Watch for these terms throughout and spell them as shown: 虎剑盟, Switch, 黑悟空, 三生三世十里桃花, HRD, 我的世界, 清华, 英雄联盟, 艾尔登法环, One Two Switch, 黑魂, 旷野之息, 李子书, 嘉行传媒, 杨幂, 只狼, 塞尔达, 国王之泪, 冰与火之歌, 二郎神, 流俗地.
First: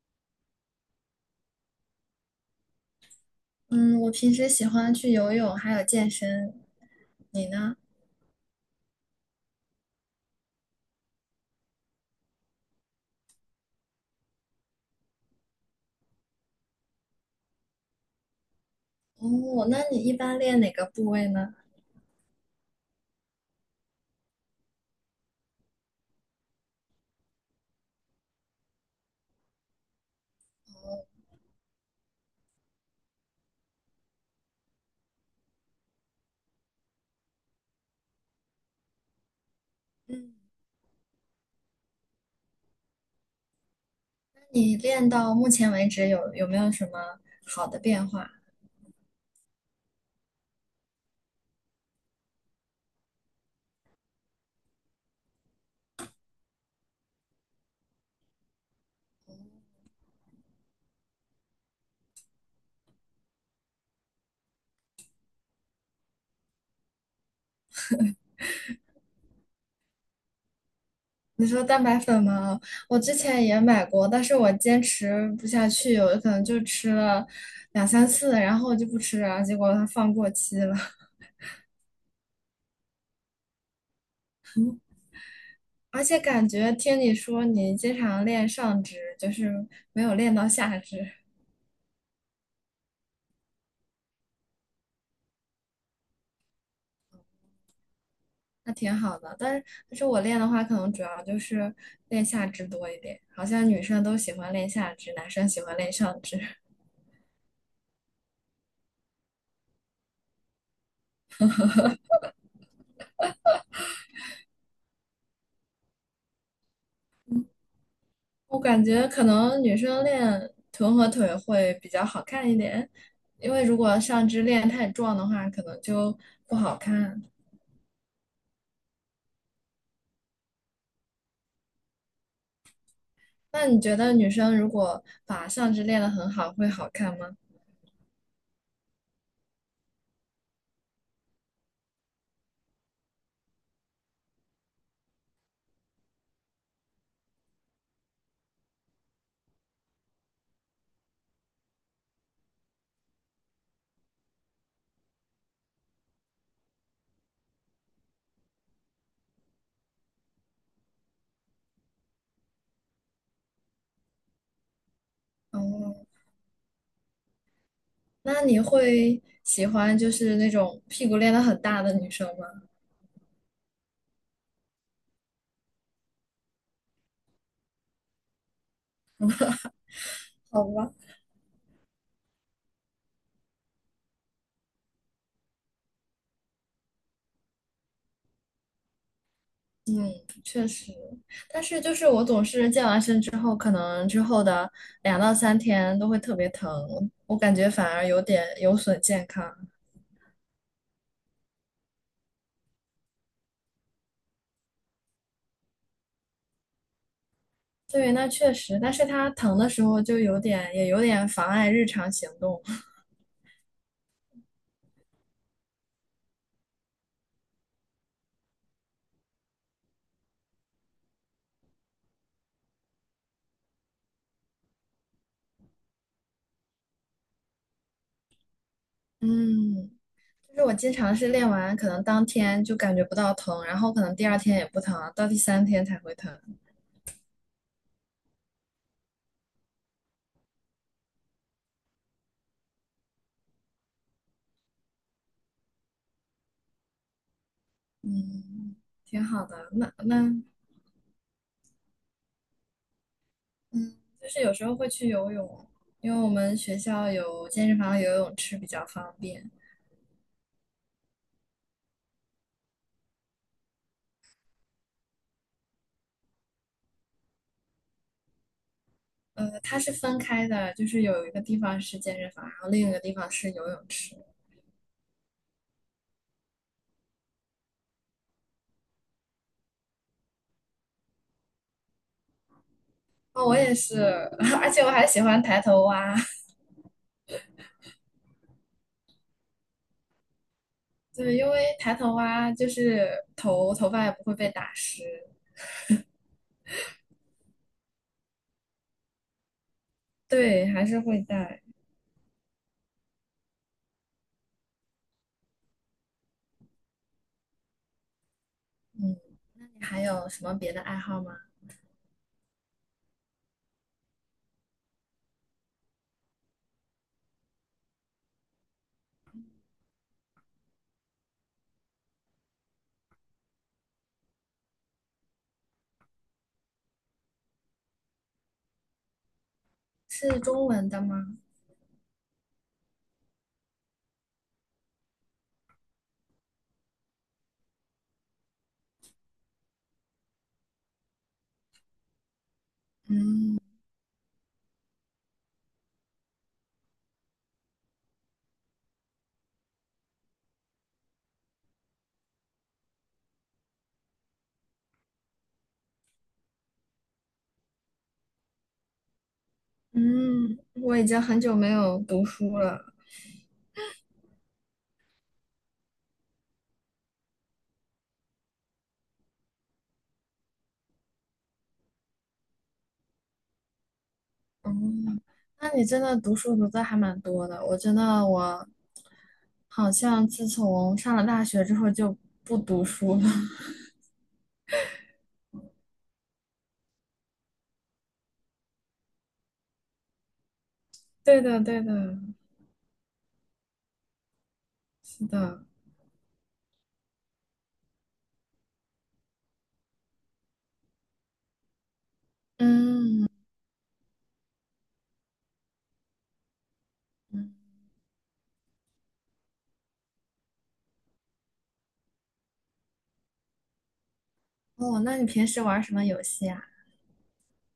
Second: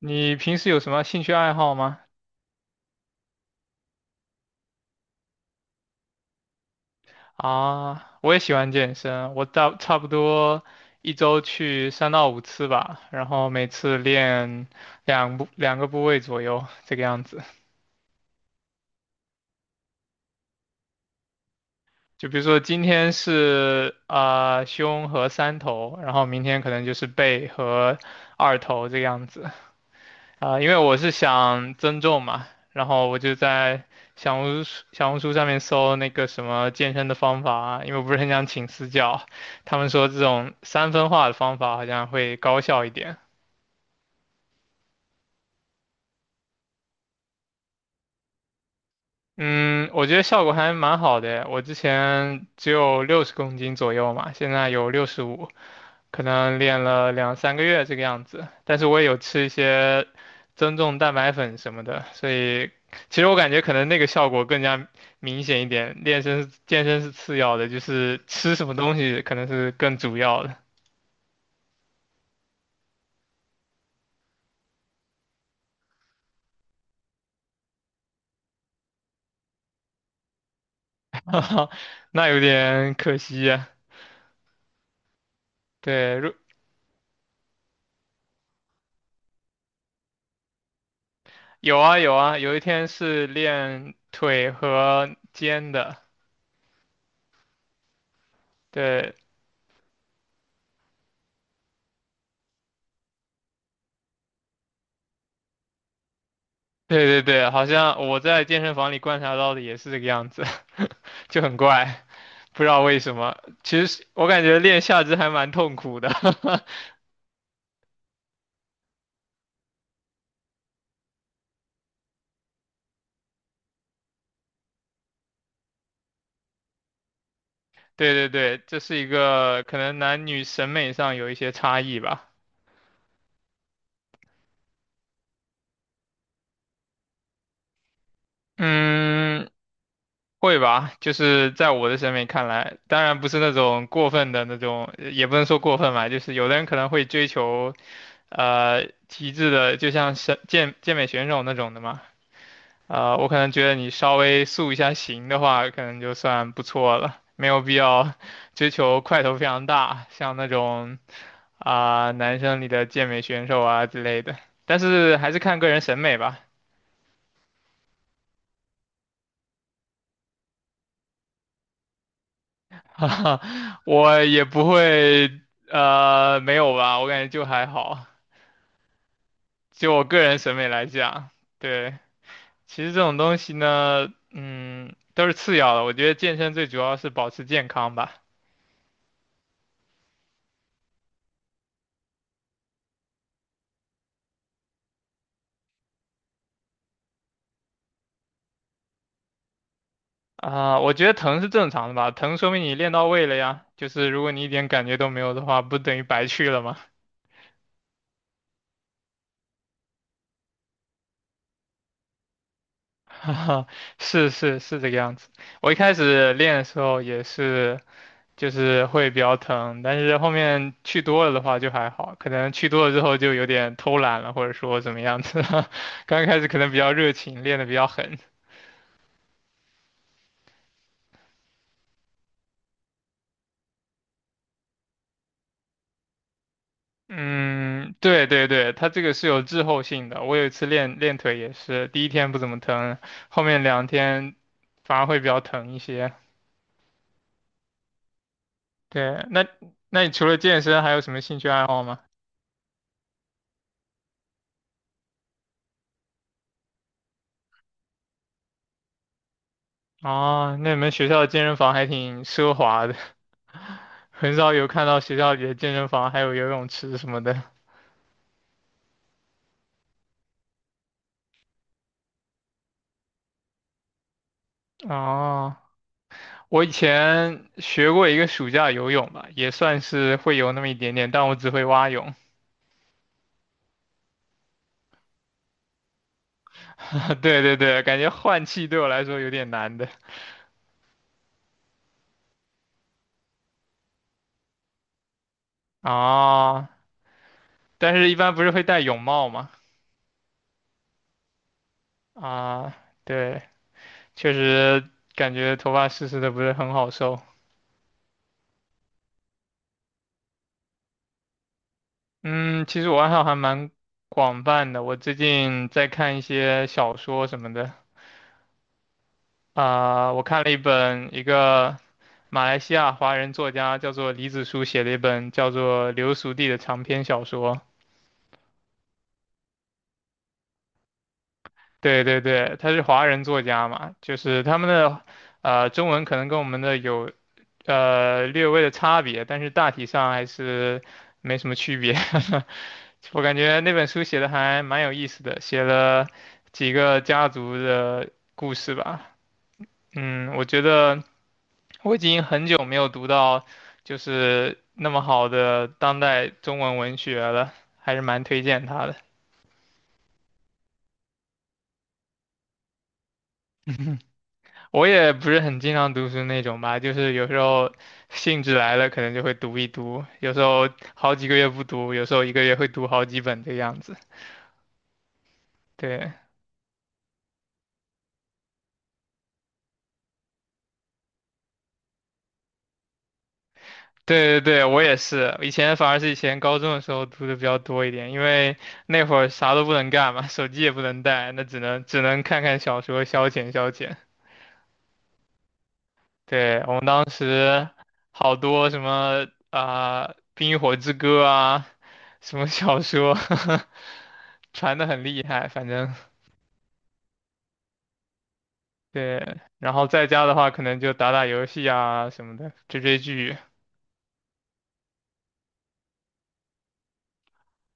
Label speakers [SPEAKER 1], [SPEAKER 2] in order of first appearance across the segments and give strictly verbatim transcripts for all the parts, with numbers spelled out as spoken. [SPEAKER 1] 你平时有什么兴趣爱好吗？
[SPEAKER 2] 嗯，我平时喜欢去游泳，还有健身。你呢？
[SPEAKER 1] 啊，我也喜欢健身，我到差不多一周去三到五次吧，然后每次练两部两个部位左右，这个样子。
[SPEAKER 2] 哦，那你一般练哪个部位呢？
[SPEAKER 1] 就比如说今天是啊、呃胸和三头，然后明天可能就是背和二头这个样子。啊，因为我是想增重嘛，然后我就在小红书小红书上面搜那个什么健身的方法啊，因为我不是很想请私教，他们说这
[SPEAKER 2] 嗯，
[SPEAKER 1] 种三分化的方法好像会高效一点。
[SPEAKER 2] 那你练到目前为止有有没有什么好的变化？
[SPEAKER 1] 嗯，我觉得效果还蛮好的，我之前只有六十公斤左右嘛，现在有六十五。可能练了两三个月这个样子，但是我也有吃一些增重蛋白粉什么的，所以其实我感觉可能那个效果更加明显一点。练身是健身是次要的，就是吃什么东西可能是更主要的。
[SPEAKER 2] 你说蛋白粉吗？我之前也买过，但是我坚持不下去，有可能就吃了两三次，然后就不吃了，结果它放过期了。
[SPEAKER 1] 哈哈，那有点可惜呀。
[SPEAKER 2] 而
[SPEAKER 1] 对，
[SPEAKER 2] 且
[SPEAKER 1] 如
[SPEAKER 2] 感觉听你说你经常练上肢，就是没有练到下肢。
[SPEAKER 1] 有啊有啊，有一天是练腿和肩的。
[SPEAKER 2] 那挺
[SPEAKER 1] 对，
[SPEAKER 2] 好的，但是但是我练的话，可能主要就是练下肢多一点。好像女生都喜欢练下肢，男生喜欢练上肢。
[SPEAKER 1] 对对对，好像我在健身房里观察到的也是这个样子。就很怪，不知道为什么。其实我感觉练下肢还蛮痛苦的。
[SPEAKER 2] 我感觉可能女生练臀和腿会比较好看一点，因为如果上肢练太壮的话，可能就不好看。
[SPEAKER 1] 对对对，这是一个可能男女审美上有一些差异吧。
[SPEAKER 2] 那你觉得女生如果把上肢练得很好，会好看吗？
[SPEAKER 1] 嗯，会吧，就是在我的审美看来，当然不是那种过分的那种，也不能说过分吧，就是有的人可能会追求，呃，极致的，就像是健健美选手那种的嘛。呃，我可能觉得你稍微塑一下形的话，可能就算不错了，没有必要 追求块头非常大，像那种啊、男生里的健美选手啊之类的。但是还是看个人审
[SPEAKER 2] 哦，
[SPEAKER 1] 美吧。
[SPEAKER 2] 那你会喜欢就是那种屁股练得很大的女生吗？
[SPEAKER 1] 哈哈，我也不会呃没有吧，我感觉就还好，就我个人审
[SPEAKER 2] 好
[SPEAKER 1] 美来
[SPEAKER 2] 吧。
[SPEAKER 1] 讲。对，其实这种东西呢，嗯，都是次要的，我觉得健身最主要是保持健康吧。
[SPEAKER 2] 嗯，确实，但是就是我总是健完身之后，可能之后的两到三天都会特别疼，我感觉反而有点有损健康。
[SPEAKER 1] 啊，我觉得疼是正常的吧，疼说明你练到位了呀。就是如果你一点感觉都没有的话，不等于白去了吗？
[SPEAKER 2] 对，那确实，但是它疼的时候就有点，也有点妨碍日常行动。
[SPEAKER 1] 哈哈，是是是这个样子。我一开始练的时候也是，就是会比较疼，但是后面去多了的话就还好，可能去多了之后就有点偷懒了，或者说怎么样子。刚开始可能比较热情，练得比较狠。
[SPEAKER 2] 嗯，就是我经常是练完，可能当天就感觉不到疼，然后可能第二天也不疼，到第三天才会疼。
[SPEAKER 1] 嗯，对对对，它这个是有滞后性的。我有一次练练腿也是，第一天不怎么疼，后面两天反而会比较疼一些。
[SPEAKER 2] 嗯，挺
[SPEAKER 1] 对，
[SPEAKER 2] 好
[SPEAKER 1] 那
[SPEAKER 2] 的。那
[SPEAKER 1] 那你除
[SPEAKER 2] 那
[SPEAKER 1] 了健身还有什么兴趣爱好吗？
[SPEAKER 2] 嗯，就是有时候会去游泳，因为我们学校有健身房、有游泳池比较方便。
[SPEAKER 1] 哦，那你们学校的健身房还挺奢华的。很少有看到学校里的健身房还有游泳池什么的。
[SPEAKER 2] 呃，它是分开的，就是有一个地方是健身房，然后另一个地方是游泳池。
[SPEAKER 1] 哦，我以前学过一个暑假游泳吧，也算是会游那么一点点，但我只会蛙泳。
[SPEAKER 2] 哦，我也是，而且我还喜欢抬头蛙。
[SPEAKER 1] 对对对，感觉换气对我来说有点难的。
[SPEAKER 2] 对，因为抬头蛙就是头头发也不会被打湿。
[SPEAKER 1] 啊，但是一般不是会戴泳帽吗？
[SPEAKER 2] 对，还是会带。
[SPEAKER 1] 啊，对，确实感觉头发湿湿的不是很好受。
[SPEAKER 2] 嗯，那你还有什么别的爱好吗？
[SPEAKER 1] 嗯，其实我爱好还蛮广泛的，我最近在看一些小说什么的。啊，我看了一本一个马来西亚华人作家叫做李子书写的一本叫做《流俗地》的长篇小说。
[SPEAKER 2] 是中文的吗？
[SPEAKER 1] 对对对，他是华人作家嘛，就是他们的呃中文可能跟我们的有呃略微的差别，但是大体上还是没什么区别。我感
[SPEAKER 2] 嗯，
[SPEAKER 1] 觉那本书写的还蛮有意思的，写了几个家族的故事吧。嗯，我觉得我已经很久没有读到就是那么好的当代中文文学了，还是蛮推荐他的。
[SPEAKER 2] 嗯，我已经很久没有读书了。
[SPEAKER 1] 我也不是很经常读书那种吧，就是有时候兴致来了，可能就会读一读，有时候好几个月不读，有时候一个月会读好几本这个样子。
[SPEAKER 2] 哦，那你真的
[SPEAKER 1] 对
[SPEAKER 2] 读书读的还蛮多的。我觉得我好像自从上了大学之后就不读书了。
[SPEAKER 1] 对对对，我也是。以前反而是以前高中的时候读的比较多一点，因为那会儿啥都不能干嘛，手机也不能带，
[SPEAKER 2] 对
[SPEAKER 1] 那只
[SPEAKER 2] 的，对
[SPEAKER 1] 能只
[SPEAKER 2] 的，
[SPEAKER 1] 能看看小说消遣消遣。
[SPEAKER 2] 是的。
[SPEAKER 1] 对，我们当时好多什么啊，冰与火之歌》啊，什么小说。
[SPEAKER 2] 嗯，
[SPEAKER 1] 传的很厉害，反正
[SPEAKER 2] 嗯，
[SPEAKER 1] 对。然后在家的话，可能就打打游戏啊什么的，追追剧。
[SPEAKER 2] 哦，那你平时玩什么游戏啊？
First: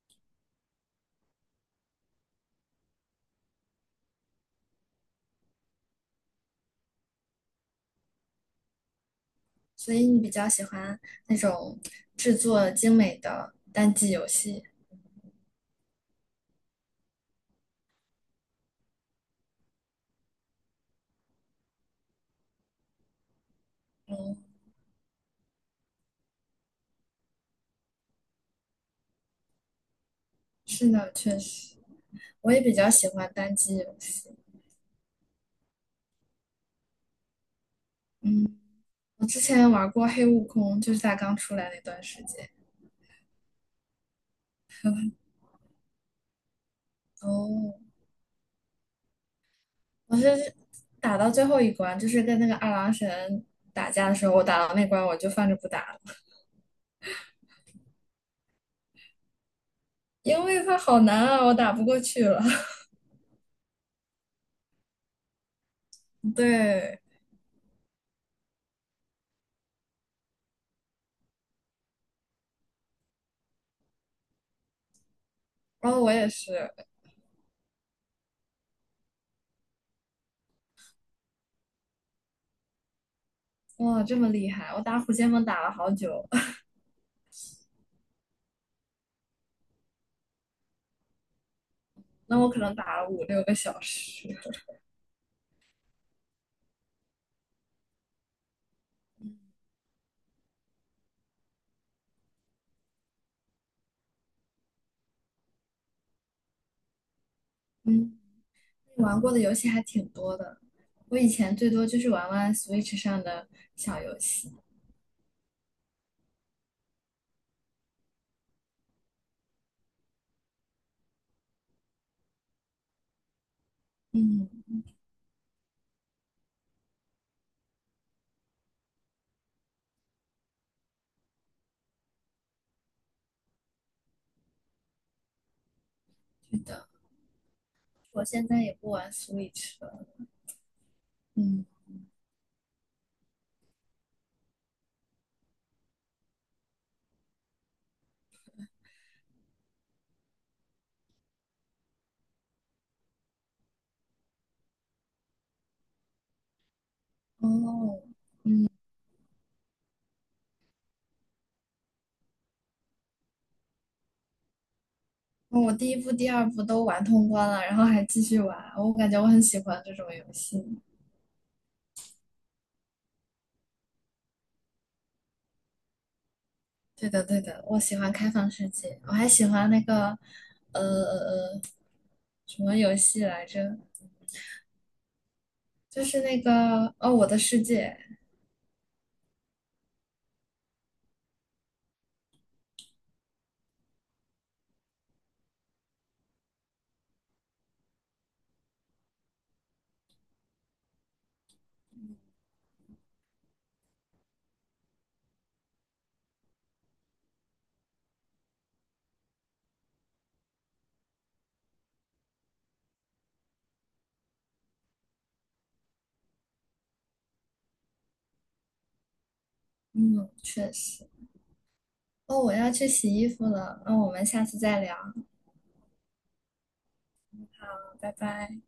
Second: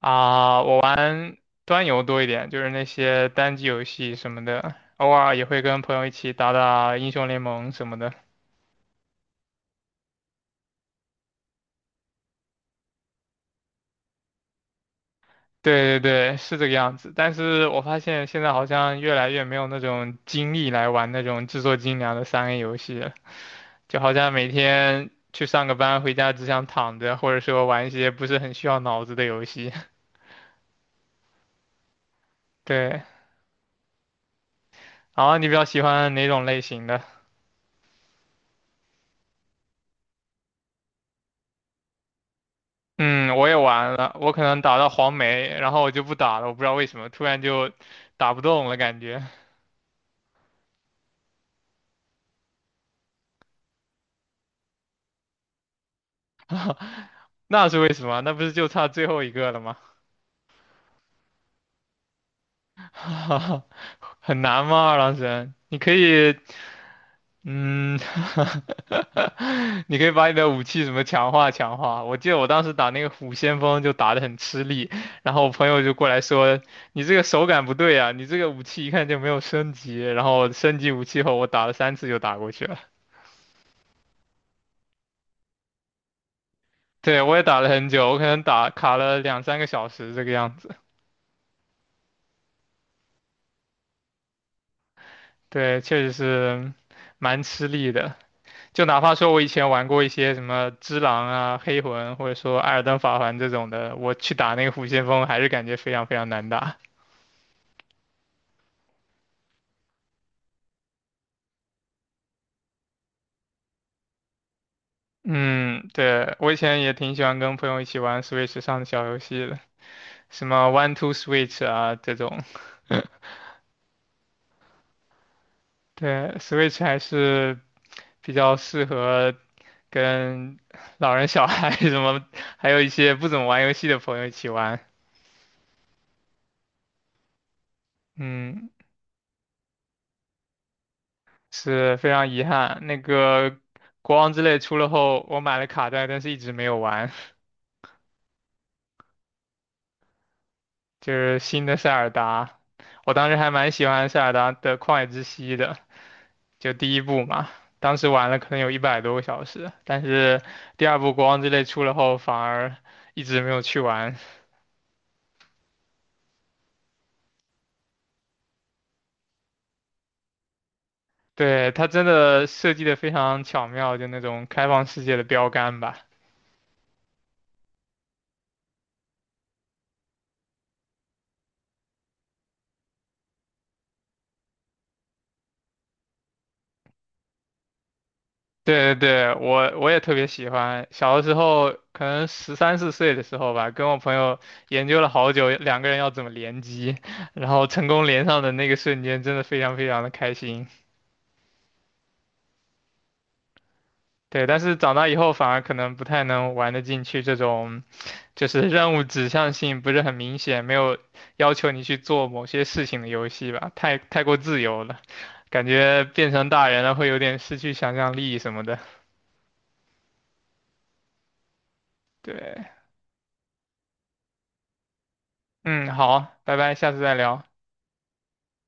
[SPEAKER 1] 啊，我玩端游多一点，就是那些单机游戏什么的，偶尔也会跟朋友一起打打英雄联盟什么的。
[SPEAKER 2] 所以你比较喜欢那种制作精美的单机游戏。
[SPEAKER 1] 对对对，是这个样子。但是我发现现在好像越来越没有那种精力来玩那种制作精良的三 A 游戏了，就好像
[SPEAKER 2] 嗯，
[SPEAKER 1] 每天去上个班，回家只想躺着，或者说玩一些不是很需要脑子的游戏。
[SPEAKER 2] 是的，确实，我也 比较
[SPEAKER 1] 对，
[SPEAKER 2] 喜欢单机游戏。
[SPEAKER 1] 然后你比较喜欢哪种类型的？
[SPEAKER 2] 嗯，我之前玩过《黑悟空》，就是它刚出来那段时间。
[SPEAKER 1] 嗯，我也玩了，我可能打到黄梅，然后我就不打了，我不知道为什么，突然就
[SPEAKER 2] 哦。
[SPEAKER 1] 打不动了感觉。
[SPEAKER 2] 我是打到最后一关，就是跟那个二郎神打架的时候，我打到那关我就放着不打了，
[SPEAKER 1] 那是为什么？那不是就差最后一个了吗？
[SPEAKER 2] 因为他好难啊，我打不过去了。
[SPEAKER 1] 很难吗？二郎神，你可 以。
[SPEAKER 2] 对，
[SPEAKER 1] 嗯，你可以把你的武器什么强化强化。我记得我当时打那个虎先锋就打得很吃力，然后我朋友
[SPEAKER 2] 然
[SPEAKER 1] 就
[SPEAKER 2] 后
[SPEAKER 1] 过
[SPEAKER 2] 我
[SPEAKER 1] 来
[SPEAKER 2] 也是，
[SPEAKER 1] 说，你这个手感不对啊，你这个武器一看就没有升级。然后升级武器后，我打了三次就打过去了。
[SPEAKER 2] 哇，这么厉害！我打虎剑盟打了好久，
[SPEAKER 1] 对，我也打了很久，我可能打卡了两三个小时这个样子。
[SPEAKER 2] 那我可能打了五六个小时。
[SPEAKER 1] 对，确实是蛮吃力的。就哪怕说
[SPEAKER 2] 嗯，
[SPEAKER 1] 我以前玩过一些什么只狼啊、黑魂，或者说艾尔登法环这种的，我去打那个虎先锋，还是感觉非常非常难打。
[SPEAKER 2] 嗯，玩过的游戏还挺多的，我以前最多就是玩玩 Switch 上的小游戏。
[SPEAKER 1] 嗯，对，我以前也挺喜欢跟朋友一起玩 Switch 上的小游戏的，什么 One Two Switch 啊这种。
[SPEAKER 2] 嗯，
[SPEAKER 1] 对，Switch 还是比较适合跟老人、小孩 什么，还有一些不怎么玩游戏的朋友一起玩。
[SPEAKER 2] 是的，我现在
[SPEAKER 1] 嗯，
[SPEAKER 2] 也不玩 Switch 了。嗯，
[SPEAKER 1] 是非常遗憾。那个国王之泪出了后，我买了卡带，但是一直没有玩。就是新的塞尔达。我当时还蛮喜欢塞尔达的旷野之息的，就第一部嘛。当
[SPEAKER 2] 哦。
[SPEAKER 1] 时玩了可能有一百多个小时，但是第二部国王之泪出了后，反而一直没有去玩。
[SPEAKER 2] 嗯，我第一部、第二部都玩通关了，然后还继续玩，我感觉我很喜欢这种游戏。
[SPEAKER 1] 对，它真的设计的非常巧妙，就那种开放世界的标杆吧。
[SPEAKER 2] 对的，对的，我喜欢开放世界，我还喜欢那个，呃呃，呃，什么游戏来着？就是那个哦，《我的世界》。
[SPEAKER 1] 对对对，我我也特别喜欢。小的时候，可能十三四岁的时候吧，跟我朋友研究了好久，两个人要怎么联机，然后成功连上的那个瞬间，真的非常非常的开心。对，但是长大以后反而可能不太能玩得进去这种，就是任务指向性不是很明显，没有要求你去做某些事情的游戏吧，太太过自由了，感觉变成大人了会有点失去想象力什么的。
[SPEAKER 2] 嗯，确实。哦，我要
[SPEAKER 1] 对，
[SPEAKER 2] 去洗衣服了，那我们下次再聊，
[SPEAKER 1] 嗯，好，拜拜，下次再聊。
[SPEAKER 2] 拜拜。